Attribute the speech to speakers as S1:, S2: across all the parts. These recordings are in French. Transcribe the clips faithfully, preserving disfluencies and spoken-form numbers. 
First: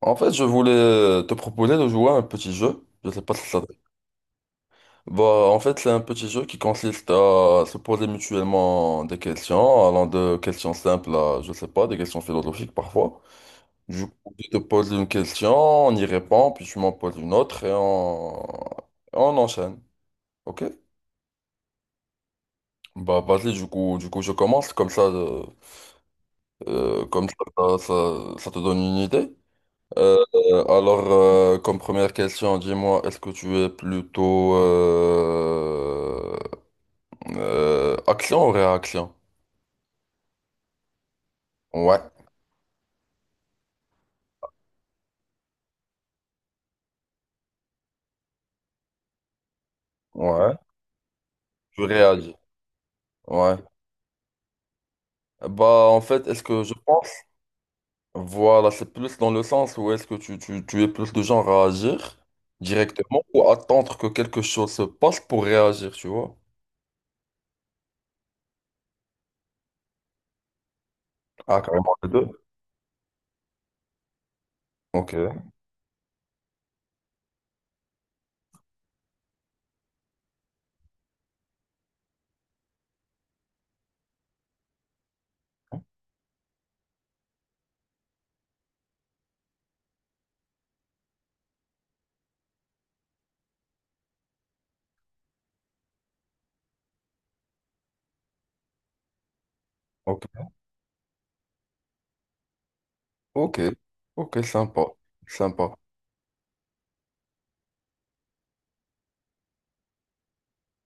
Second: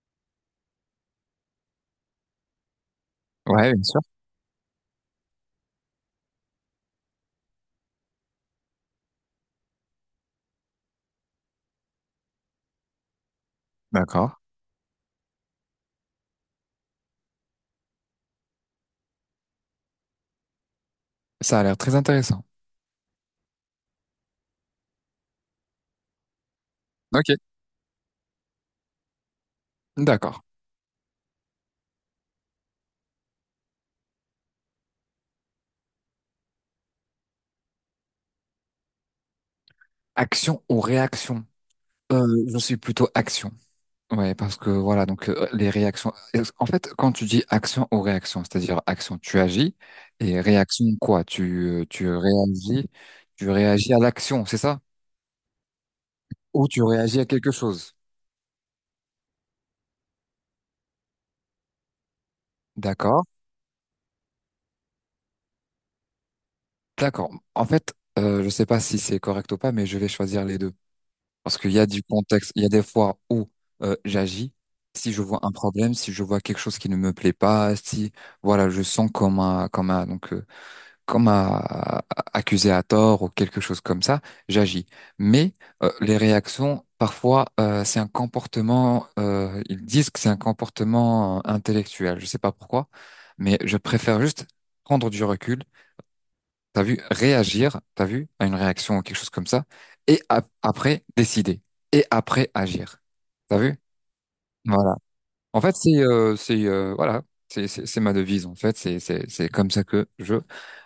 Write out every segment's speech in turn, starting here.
S1: En fait, je voulais te proposer de jouer à un petit jeu. Je sais pas si ça. te-
S2: Ouais, bien sûr.
S1: Bah, en fait, c'est un petit jeu qui consiste à se poser mutuellement des questions, allant de questions simples à, je sais pas, des questions philosophiques parfois. Du
S2: D'accord.
S1: coup, je te pose une question, on y répond, puis tu m'en poses une autre et on, on enchaîne. Ok?
S2: Ça a l'air très intéressant.
S1: Bah, vas-y, du coup, du coup, je commence comme ça, euh, euh, comme
S2: Ok,
S1: ça, ça, ça ça te donne une idée. Euh,
S2: d'accord.
S1: alors, euh, comme première question, dis-moi, est-ce que tu es plutôt euh, euh, action ou réaction?
S2: Action ou réaction?
S1: Ouais,
S2: Euh, je suis plutôt action. Ouais, parce que voilà, donc euh, les réactions. En fait, quand tu dis action ou réaction, c'est-à-dire action, tu agis et
S1: ouais.
S2: réaction quoi? Tu
S1: Tu
S2: euh, tu
S1: réagis.
S2: réagis, tu
S1: Ouais.
S2: réagis à l'action, c'est ça?
S1: Bah, en fait, est-ce que
S2: Ou
S1: je
S2: tu
S1: pense,
S2: réagis à quelque chose.
S1: voilà, c'est plus dans le sens où est-ce que tu, tu, tu es plus de genre à agir directement
S2: D'accord,
S1: ou attendre que quelque chose se passe pour réagir, tu vois?
S2: d'accord. En fait, euh, je sais pas si c'est correct ou pas, mais je vais choisir les deux. Parce
S1: Ah,
S2: qu'il y a
S1: carrément
S2: du
S1: les deux.
S2: contexte, il y a des fois où euh, j'agis,
S1: Ok,
S2: si je vois un problème, si je vois quelque chose qui ne me plaît pas, si voilà, je sens comme un, comme un, donc euh, comme un accusé à tort ou quelque chose comme ça, j'agis. Mais euh, les réactions, parfois, euh, c'est un comportement. Euh, ils disent que c'est un comportement euh, intellectuel. Je sais pas pourquoi, mais je préfère juste prendre du recul, t'as vu, réagir, t'as vu, à une réaction ou quelque chose comme ça, et
S1: ok,
S2: ap- après, décider, et après, agir.
S1: ok,
S2: T'as vu?
S1: ok, sympa,
S2: Voilà. En fait,
S1: sympa.
S2: c'est, euh, c'est, euh, voilà, c'est, c'est c'est ma devise, en fait, c'est, c'est, c'est comme ça que je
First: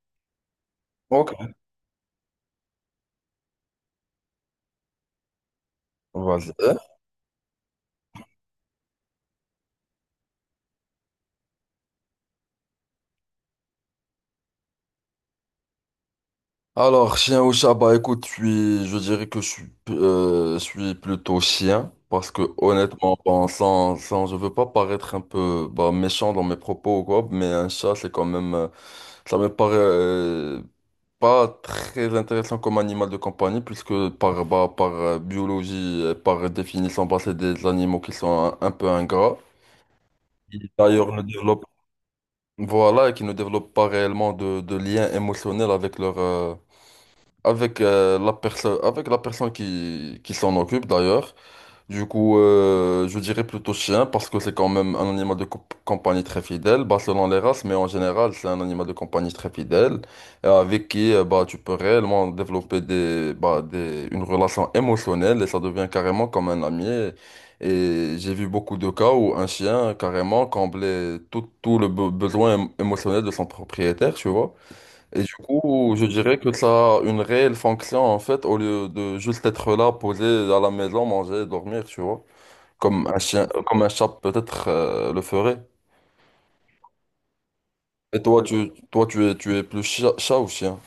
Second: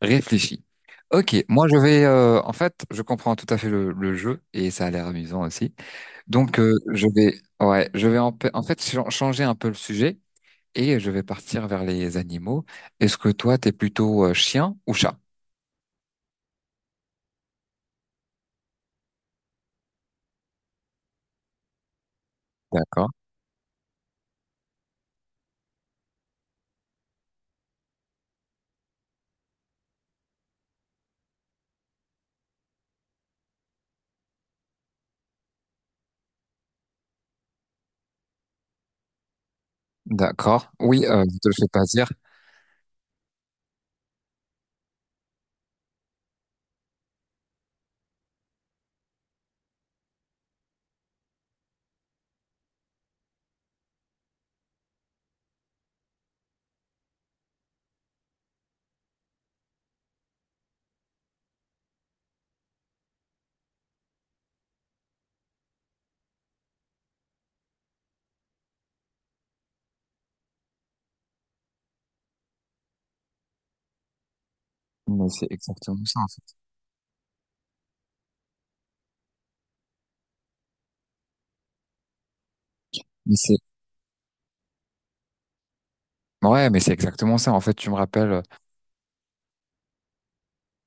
S2: réfléchis.
S1: Ok,
S2: Ok, moi je vais, euh, en fait, je comprends tout à fait le, le jeu, et ça a l'air amusant aussi. Donc, euh,
S1: vas-y.
S2: je vais, ouais, je vais en, pa- en fait chan- changer un peu le sujet, et je vais partir vers les animaux. Est-ce que toi, t'es plutôt euh, chien ou chat?
S1: Alors, chien ou chat, bah écoute, je suis, je dirais que je suis, euh, je suis plutôt chien, parce que
S2: D'accord.
S1: honnêtement, bon, sans, sans, je veux pas paraître un peu bah, méchant dans mes propos ou quoi, mais un chat, c'est quand même, euh, ça me paraît euh, pas très intéressant comme animal de compagnie, puisque par, bah, par euh, biologie, et par définition, bah, c'est des animaux qui sont un, un peu ingrats. Ils,
S2: D'accord. Oui,
S1: D'ailleurs, ne
S2: euh, je te le
S1: développent,
S2: fais pas dire,
S1: voilà, et qui ne développent pas réellement de, de lien émotionnel avec leur, euh, avec euh, la personne avec la personne qui, qui s'en occupe d'ailleurs. Du coup, euh, je dirais plutôt chien parce que c'est quand même un animal de comp- compagnie très fidèle, bah, selon les races, mais en général, c'est un animal de compagnie très fidèle et avec qui euh, bah, tu peux réellement développer des, bah, des, une relation émotionnelle et ça devient carrément comme un ami. Et et j'ai vu beaucoup de cas où un chien carrément comblait tout, tout le be- besoin émo- émotionnel de son propriétaire, tu vois. Et
S2: mais
S1: du
S2: c'est
S1: coup,
S2: exactement
S1: je
S2: ça, en
S1: dirais que
S2: fait.
S1: ça a une réelle fonction en fait, au lieu de juste être là, posé à la maison, manger, dormir, tu vois, comme un
S2: Mais
S1: chien,
S2: c'est,
S1: euh, comme un chat peut-être euh, le ferait.
S2: ouais, mais c'est exactement ça. En fait, tu me
S1: Et
S2: rappelles,
S1: toi,
S2: euh,
S1: tu, toi, tu es, tu es plus chat, chat ou chien?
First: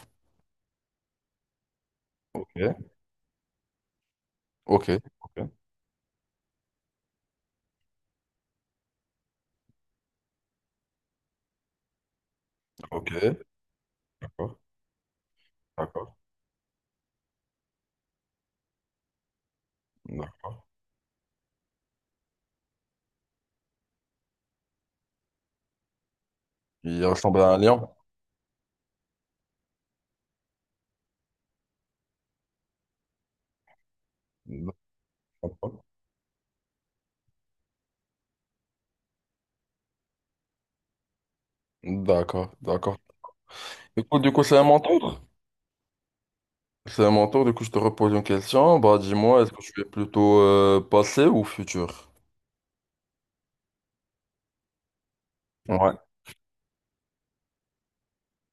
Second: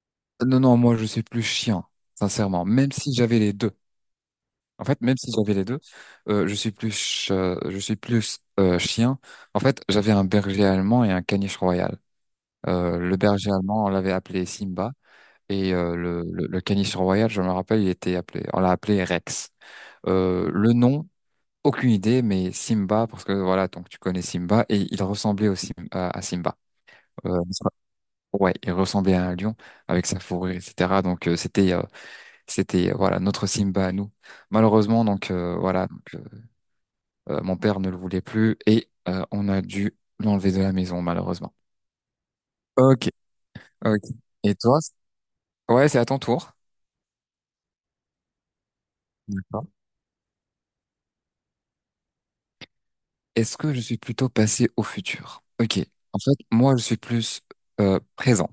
S2: non, non, moi, je suis plus chien, sincèrement.
S1: Ok,
S2: Même si j'avais les deux. En
S1: Ok,
S2: fait, même si
S1: ok,
S2: j'avais les deux, euh, je suis plus, ch- euh, je suis plus euh, chien. En fait, j'avais un berger allemand et un caniche royal. Euh,
S1: ok.
S2: le
S1: D'accord,
S2: berger allemand, on l'avait appelé Simba, et euh,
S1: d'accord,
S2: le, le, le caniche royal, je me rappelle, il était appelé, on l'a appelé Rex. Euh,
S1: d'accord.
S2: le nom, aucune idée, mais Simba, parce que voilà, donc tu connais Simba, et il ressemblait au Sim- à à Simba.
S1: Il
S2: Euh,
S1: ressemble à un lion.
S2: ouais, il ressemblait à un lion avec sa fourrure, et cetera. Donc euh, c'était, euh, c'était euh, voilà notre Simba à nous.
S1: Je
S2: Malheureusement, donc euh, voilà, donc, euh, euh, mon père ne le voulait plus et euh, on a dû l'enlever de la maison, malheureusement.
S1: D'accord, d'accord.
S2: Ok, ok.
S1: Du coup, du coup,
S2: Et
S1: c'est à mon
S2: toi? c-
S1: tour.
S2: Ouais, c'est à ton tour.
S1: C'est à mon tour. Du coup, je te repose une question. Bah, dis-moi, est-ce que
S2: D'accord.
S1: tu es plutôt euh, passé ou futur?
S2: Est-ce que je suis plutôt passé au futur? Ok.
S1: Ouais.
S2: En fait, moi, je suis plus euh, présent.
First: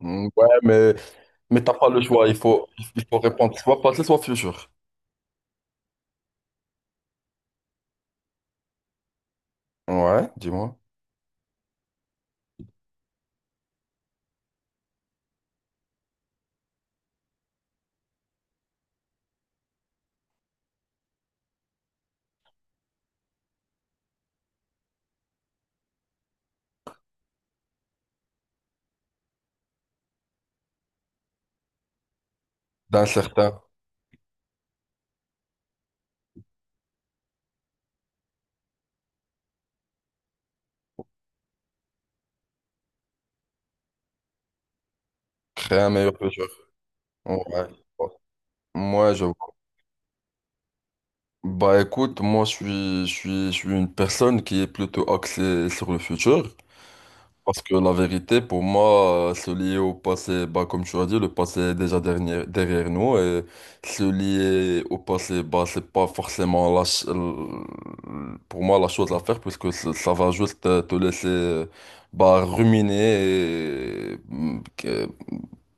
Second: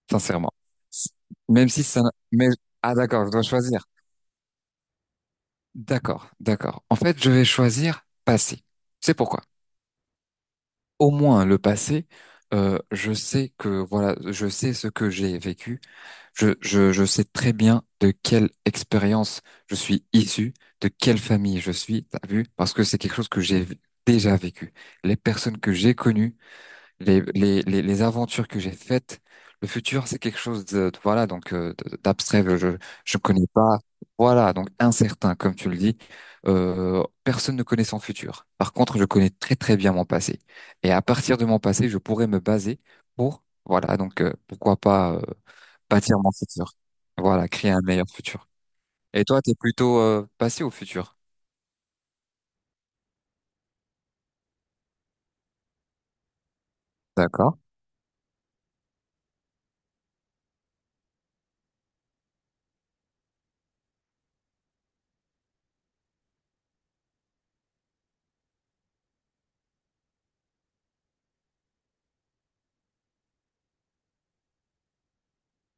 S1: Mm, Ouais,
S2: Sincèrement.
S1: mais Mais
S2: Même
S1: t'as
S2: si
S1: pas le
S2: ça... n'a-
S1: choix, il
S2: Mais...
S1: faut,
S2: Ah
S1: il faut
S2: d'accord, je dois
S1: répondre soit
S2: choisir.
S1: passé, soit futur.
S2: D'accord, d'accord. En fait, je vais choisir passé. C'est pourquoi.
S1: Ouais, dis-moi.
S2: Au moins le passé, euh, je sais que voilà, je sais ce que j'ai vécu. Je, je, je sais très bien de quelle expérience je suis issu, de quelle famille je suis. T'as vu? Parce que c'est quelque chose que j'ai v- déjà vécu. Les personnes que j'ai connues, les, les, les, les aventures que j'ai faites. Le futur, c'est quelque chose de, de- voilà, donc euh, de- d'abstrait. Je
S1: D'un
S2: je connais
S1: certain,
S2: pas. Voilà, donc incertain, comme tu le dis. Euh, personne ne connaît son futur. Par contre, je connais très très bien mon passé. Et à partir de mon passé, je pourrais me baser pour, voilà, donc euh, pourquoi pas euh,
S1: créer un meilleur
S2: bâtir mon
S1: futur.
S2: futur. Voilà,
S1: Ouais.
S2: créer un meilleur futur.
S1: Moi, je
S2: Et toi, t'es
S1: vois.
S2: plutôt euh, passé au futur?
S1: Bah écoute, moi je suis, je suis, je suis une personne qui est plutôt axée sur le futur.
S2: D'accord.
S1: Parce que la vérité, pour moi, euh, se lier au passé, bah, comme tu as dit, le passé est déjà dernier- derrière nous. Et se lier au passé, bah, c'est pas forcément la ch- l- pour moi la chose à faire, puisque ça ça va juste euh, te laisser euh, bah, ruminer et mm, que-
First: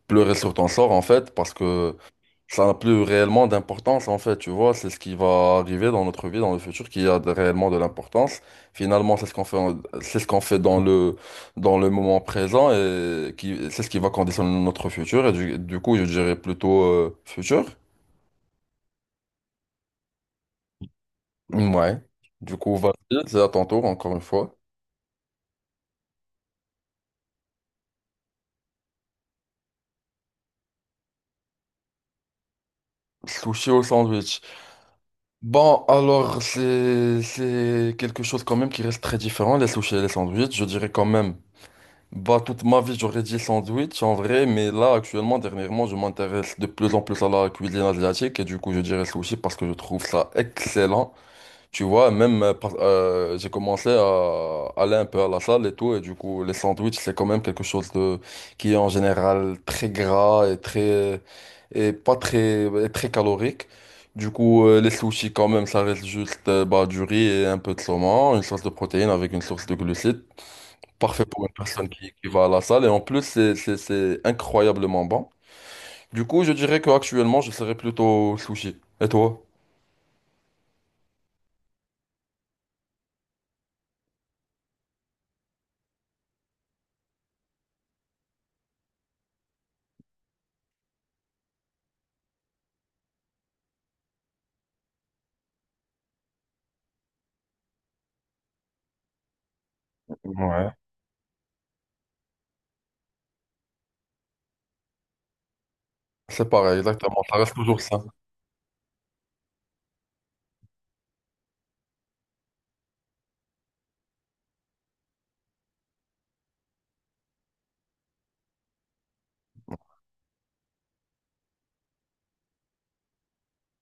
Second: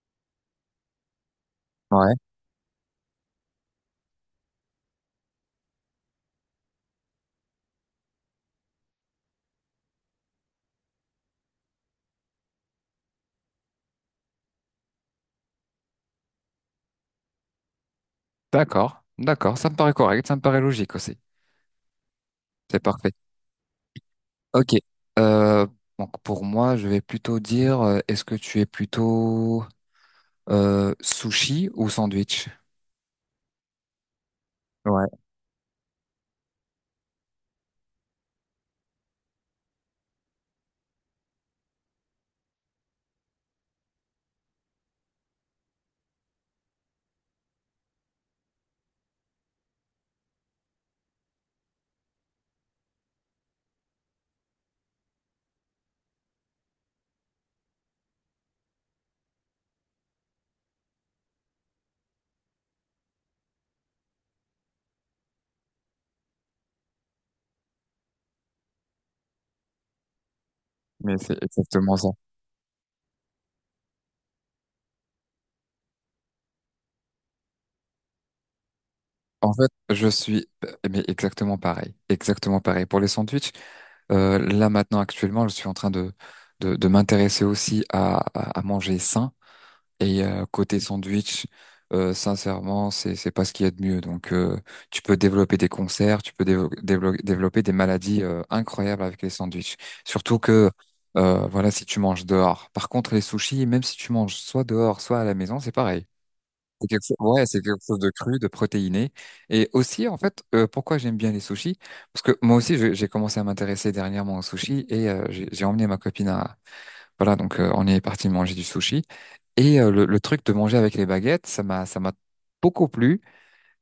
S1: pleurer sur ton sort, en fait, parce que
S2: Ouais.
S1: ça n'a plus réellement d'importance en fait, tu vois, c'est ce qui va arriver dans notre vie, dans le futur, qui a de- réellement de l'importance. Finalement, c'est ce qu'on fait, en- c'est ce qu'on fait dans le, dans le moment présent et qui, c'est ce qui va conditionner notre futur. Et du, du coup, je dirais plutôt euh, futur.
S2: D'accord. D'accord. Ça me paraît correct. Ça me paraît logique aussi.
S1: Ouais. Du coup,
S2: C'est
S1: vas-y,
S2: parfait.
S1: c'est à ton tour, encore une fois.
S2: Ok. Euh, donc pour moi, je vais plutôt dire, euh, est-ce que tu es plutôt euh, sushi ou sandwich?
S1: Sushi au sandwich.
S2: Ouais,
S1: Bon, alors, c'est, c'est quelque chose quand même qui reste très différent, les sushis et les sandwichs. Je dirais quand même. Bah, toute ma vie, j'aurais dit sandwich en vrai, mais là, actuellement, dernièrement, je m'intéresse de plus en plus à la cuisine asiatique et du coup, je dirais sushi parce que je trouve ça excellent. Tu vois, même euh, par- euh, j'ai commencé à aller un peu à la salle et tout, et du coup, les sandwichs, c'est quand même quelque chose de qui est en général très gras et très et pas très et très calorique. Du coup, euh, les sushis, quand même, ça reste juste euh, bah, du riz et un peu de saumon, une source de protéines avec une source de glucides.
S2: mais
S1: Parfait
S2: c'est
S1: pour une personne
S2: exactement ça.
S1: qui, qui va à la salle. Et en plus, c'est, c'est, c'est incroyablement bon. Du coup, je dirais qu'actuellement, je serais plutôt sushi. Et toi?
S2: En fait, je suis mais exactement pareil, exactement pareil. Pour les sandwichs, euh, là maintenant actuellement, je suis en train de de, de m'intéresser aussi à, à, à manger sain. Et euh, côté sandwich, euh, sincèrement, c'est c'est pas ce qu'il y a de mieux. Donc, euh, tu peux développer des concerts, tu peux dévo- dévelop- développer des maladies euh, incroyables avec les sandwichs. Surtout
S1: Ouais.
S2: que, euh, voilà, si tu manges dehors. Par contre, les sushis, même si tu manges soit dehors, soit à la maison, c'est pareil.
S1: C'est pareil,
S2: C'est quelque chose,
S1: exactement. Ça
S2: ouais,
S1: reste
S2: c'est
S1: toujours
S2: quelque chose
S1: ça.
S2: de cru, de protéiné. Et aussi, en fait, euh, pourquoi j'aime bien les sushis? Parce que moi aussi, je- j'ai commencé à m'intéresser dernièrement aux sushis et euh, j'ai j'ai emmené ma copine à, voilà, donc euh, on est parti manger du sushi. Et euh, le, le truc de manger avec les baguettes, ça m'a ça m'a beaucoup plu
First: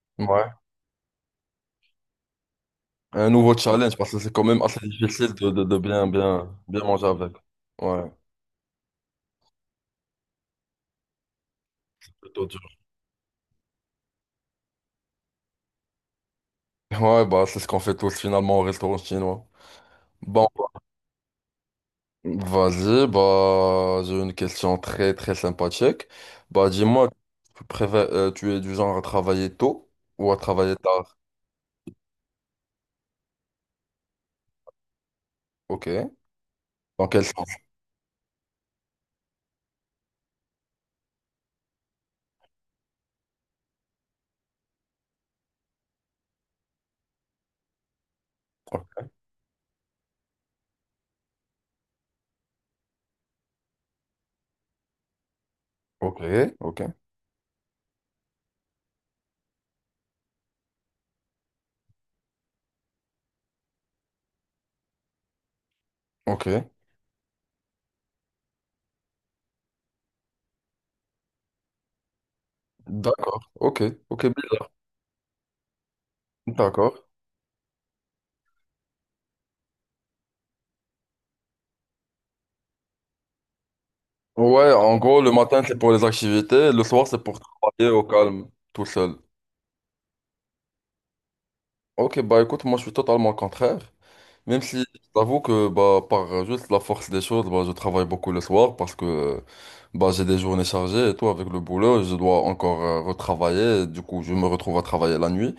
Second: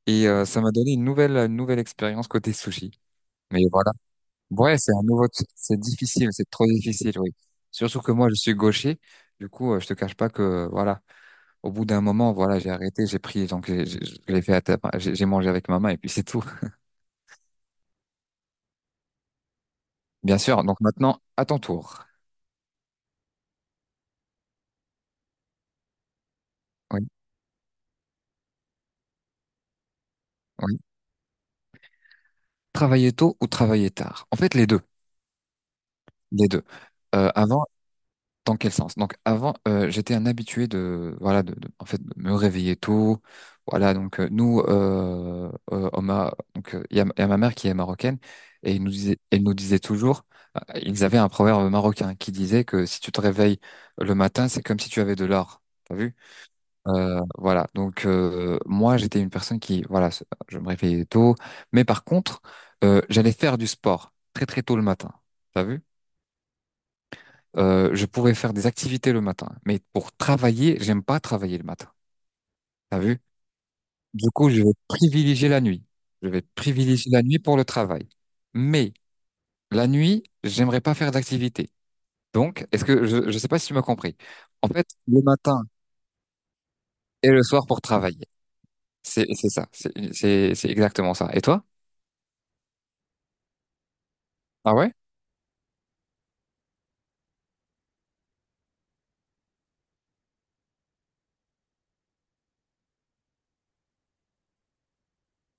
S2: et euh,
S1: Ouais.
S2: ça m'a donné une nouvelle une nouvelle expérience côté sushi.
S1: Un nouveau
S2: Mais voilà.
S1: challenge parce que c'est quand même
S2: Ouais,
S1: assez
S2: c'est un nouveau
S1: difficile
S2: t-
S1: de, de, de
S2: c'est
S1: bien,
S2: difficile, c'est
S1: bien,
S2: trop
S1: bien manger
S2: difficile, oui.
S1: avec.
S2: Surtout
S1: Ouais.
S2: que moi je suis gaucher. Du coup, euh, je te cache pas que euh, voilà, au bout d'un moment,
S1: Plutôt
S2: voilà,
S1: dur.
S2: j'ai arrêté, j'ai pris donc j'ai- j'ai- je l'ai fait à ta- j'ai j'ai mangé avec ma main et puis c'est tout.
S1: Ouais, bah, c'est ce qu'on fait tous finalement au restaurant chinois.
S2: Bien
S1: Bon,
S2: sûr. Donc maintenant, à ton tour.
S1: vas-y, bah, j'ai une question très, très sympathique. Bah,
S2: Oui,
S1: dis-moi, tu préfères, euh, tu es du genre à travailler tôt ou à travailler
S2: oui.
S1: tard?
S2: Travailler tôt ou travailler tard? En fait, les deux,
S1: Ok.
S2: les deux.
S1: Dans quel
S2: Euh,
S1: sens?
S2: avant Dans quel sens? Donc avant, euh, j'étais un habitué de voilà de, de- en fait de me réveiller tôt. Voilà donc euh, nous euh, euh, on m'a- donc euh, il y a, il y a ma mère qui est marocaine et il nous disait elle nous disait toujours euh, ils avaient un proverbe marocain qui disait que si tu te réveilles le matin, c'est comme si tu avais de l'or. T'as vu?
S1: Ok, ok,
S2: Euh, voilà donc euh, moi j'étais une personne qui voilà se- je me réveillais tôt, mais par contre euh, j'allais faire du sport très très tôt le matin. T'as vu?
S1: ok.
S2: Euh, je pourrais faire des activités le matin, mais pour travailler, j'aime pas travailler le matin. T'as vu?
S1: D'accord, ok, ok,
S2: Du coup, je vais privilégier la nuit. Je vais
S1: d'accord.
S2: privilégier la nuit pour le travail. Mais la nuit, j'aimerais pas faire d'activité. Donc, est-ce que je, je sais pas si tu m'as compris. En
S1: Ouais,
S2: fait,
S1: en gros,
S2: le
S1: le matin,
S2: matin
S1: c'est pour les activités, le soir, c'est
S2: et
S1: pour
S2: le soir pour
S1: travailler au
S2: travailler.
S1: calme, tout seul.
S2: C'est, c'est ça. C'est, c'est, c'est exactement ça. Et toi?
S1: Ok, bah écoute, moi, je suis totalement contraire. Même
S2: Ah
S1: si,
S2: ouais?
S1: j'avoue que, bah, par juste la force des choses, bah, je travaille beaucoup le soir parce que, bah, j'ai des journées chargées et tout, avec le boulot, je dois encore euh, retravailler. Du coup, je me retrouve à travailler la nuit.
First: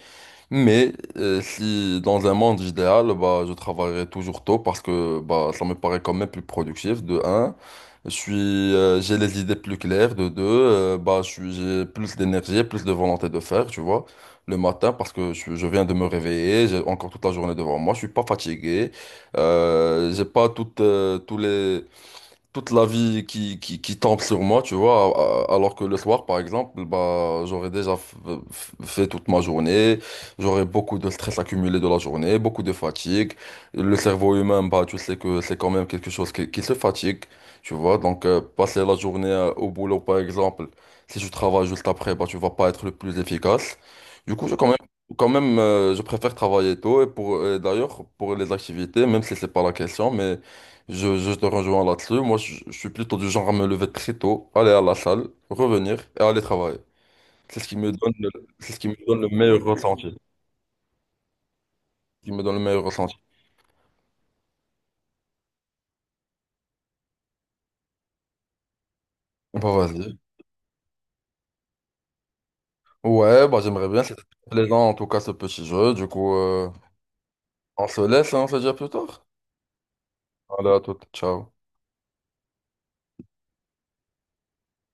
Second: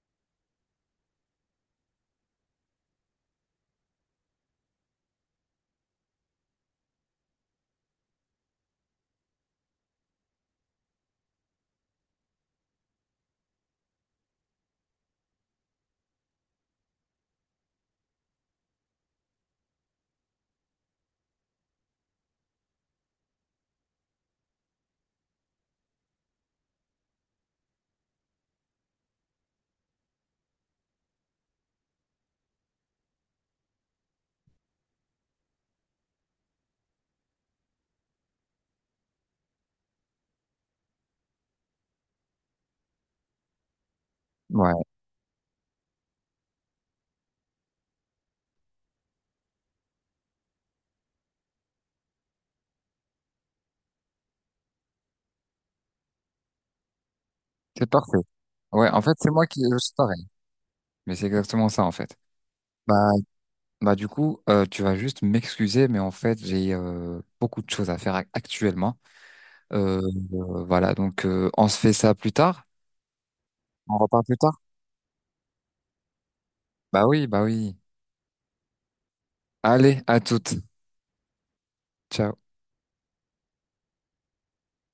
S1: Mais euh, si dans un monde idéal, bah, je travaillerai toujours tôt parce que bah, ça me paraît quand même plus productif, de un. Je suis, euh, j'ai les idées plus claires, de deux. euh, bah, je suis, j'ai plus d'énergie, plus de volonté de faire, tu vois, le matin parce que je, je viens de me réveiller, j'ai encore toute la journée devant moi, je suis pas fatigué, euh, j'ai pas toutes, euh, tous les toute la vie qui, qui, qui tombe sur moi, tu vois, a- a- alors que le soir, par exemple, bah, j'aurais déjà f- f- fait toute ma journée, j'aurais beaucoup de stress accumulé de la journée, beaucoup de fatigue. Le cerveau humain, bah, tu sais que c'est quand même quelque chose qui, qui se fatigue, tu vois, donc euh, passer la journée euh, au boulot, par exemple, si tu travailles juste après, bah, tu vas pas être le plus efficace. Du coup, je quand même...
S2: Ouais,
S1: Quand même, euh, je préfère travailler tôt et pour et d'ailleurs pour les activités, même si c'est pas la question, mais je, je te rejoins là-dessus. Moi, je, je suis plutôt du genre à me lever très tôt, aller à la salle, revenir et aller travailler. C'est ce qui
S2: c'est
S1: me donne
S2: parfait.
S1: le, c'est ce qui
S2: Ouais,
S1: me
S2: en fait,
S1: donne le
S2: c'est moi qui,
S1: meilleur
S2: je suis
S1: ressenti.
S2: pareil. Mais c'est exactement ça, en fait.
S1: Ce qui me donne le meilleur
S2: Bah,
S1: ressenti.
S2: Bah du coup, euh, tu vas juste m'excuser, mais en fait, j'ai euh, beaucoup de choses à faire ac- actuellement.
S1: Bah,
S2: Euh,
S1: vas-y.
S2: euh, voilà, donc euh, on se fait ça plus tard.
S1: Ouais, bah, j'aimerais
S2: On
S1: bien. C'était
S2: repart plus tard.
S1: plaisant, en tout cas, ce petit jeu. Du coup, euh,
S2: Bah oui, bah oui.
S1: on se laisse, hein, on se dit à plus tard.
S2: Allez, à toutes.
S1: Allez, à toute. Ciao.
S2: Ciao.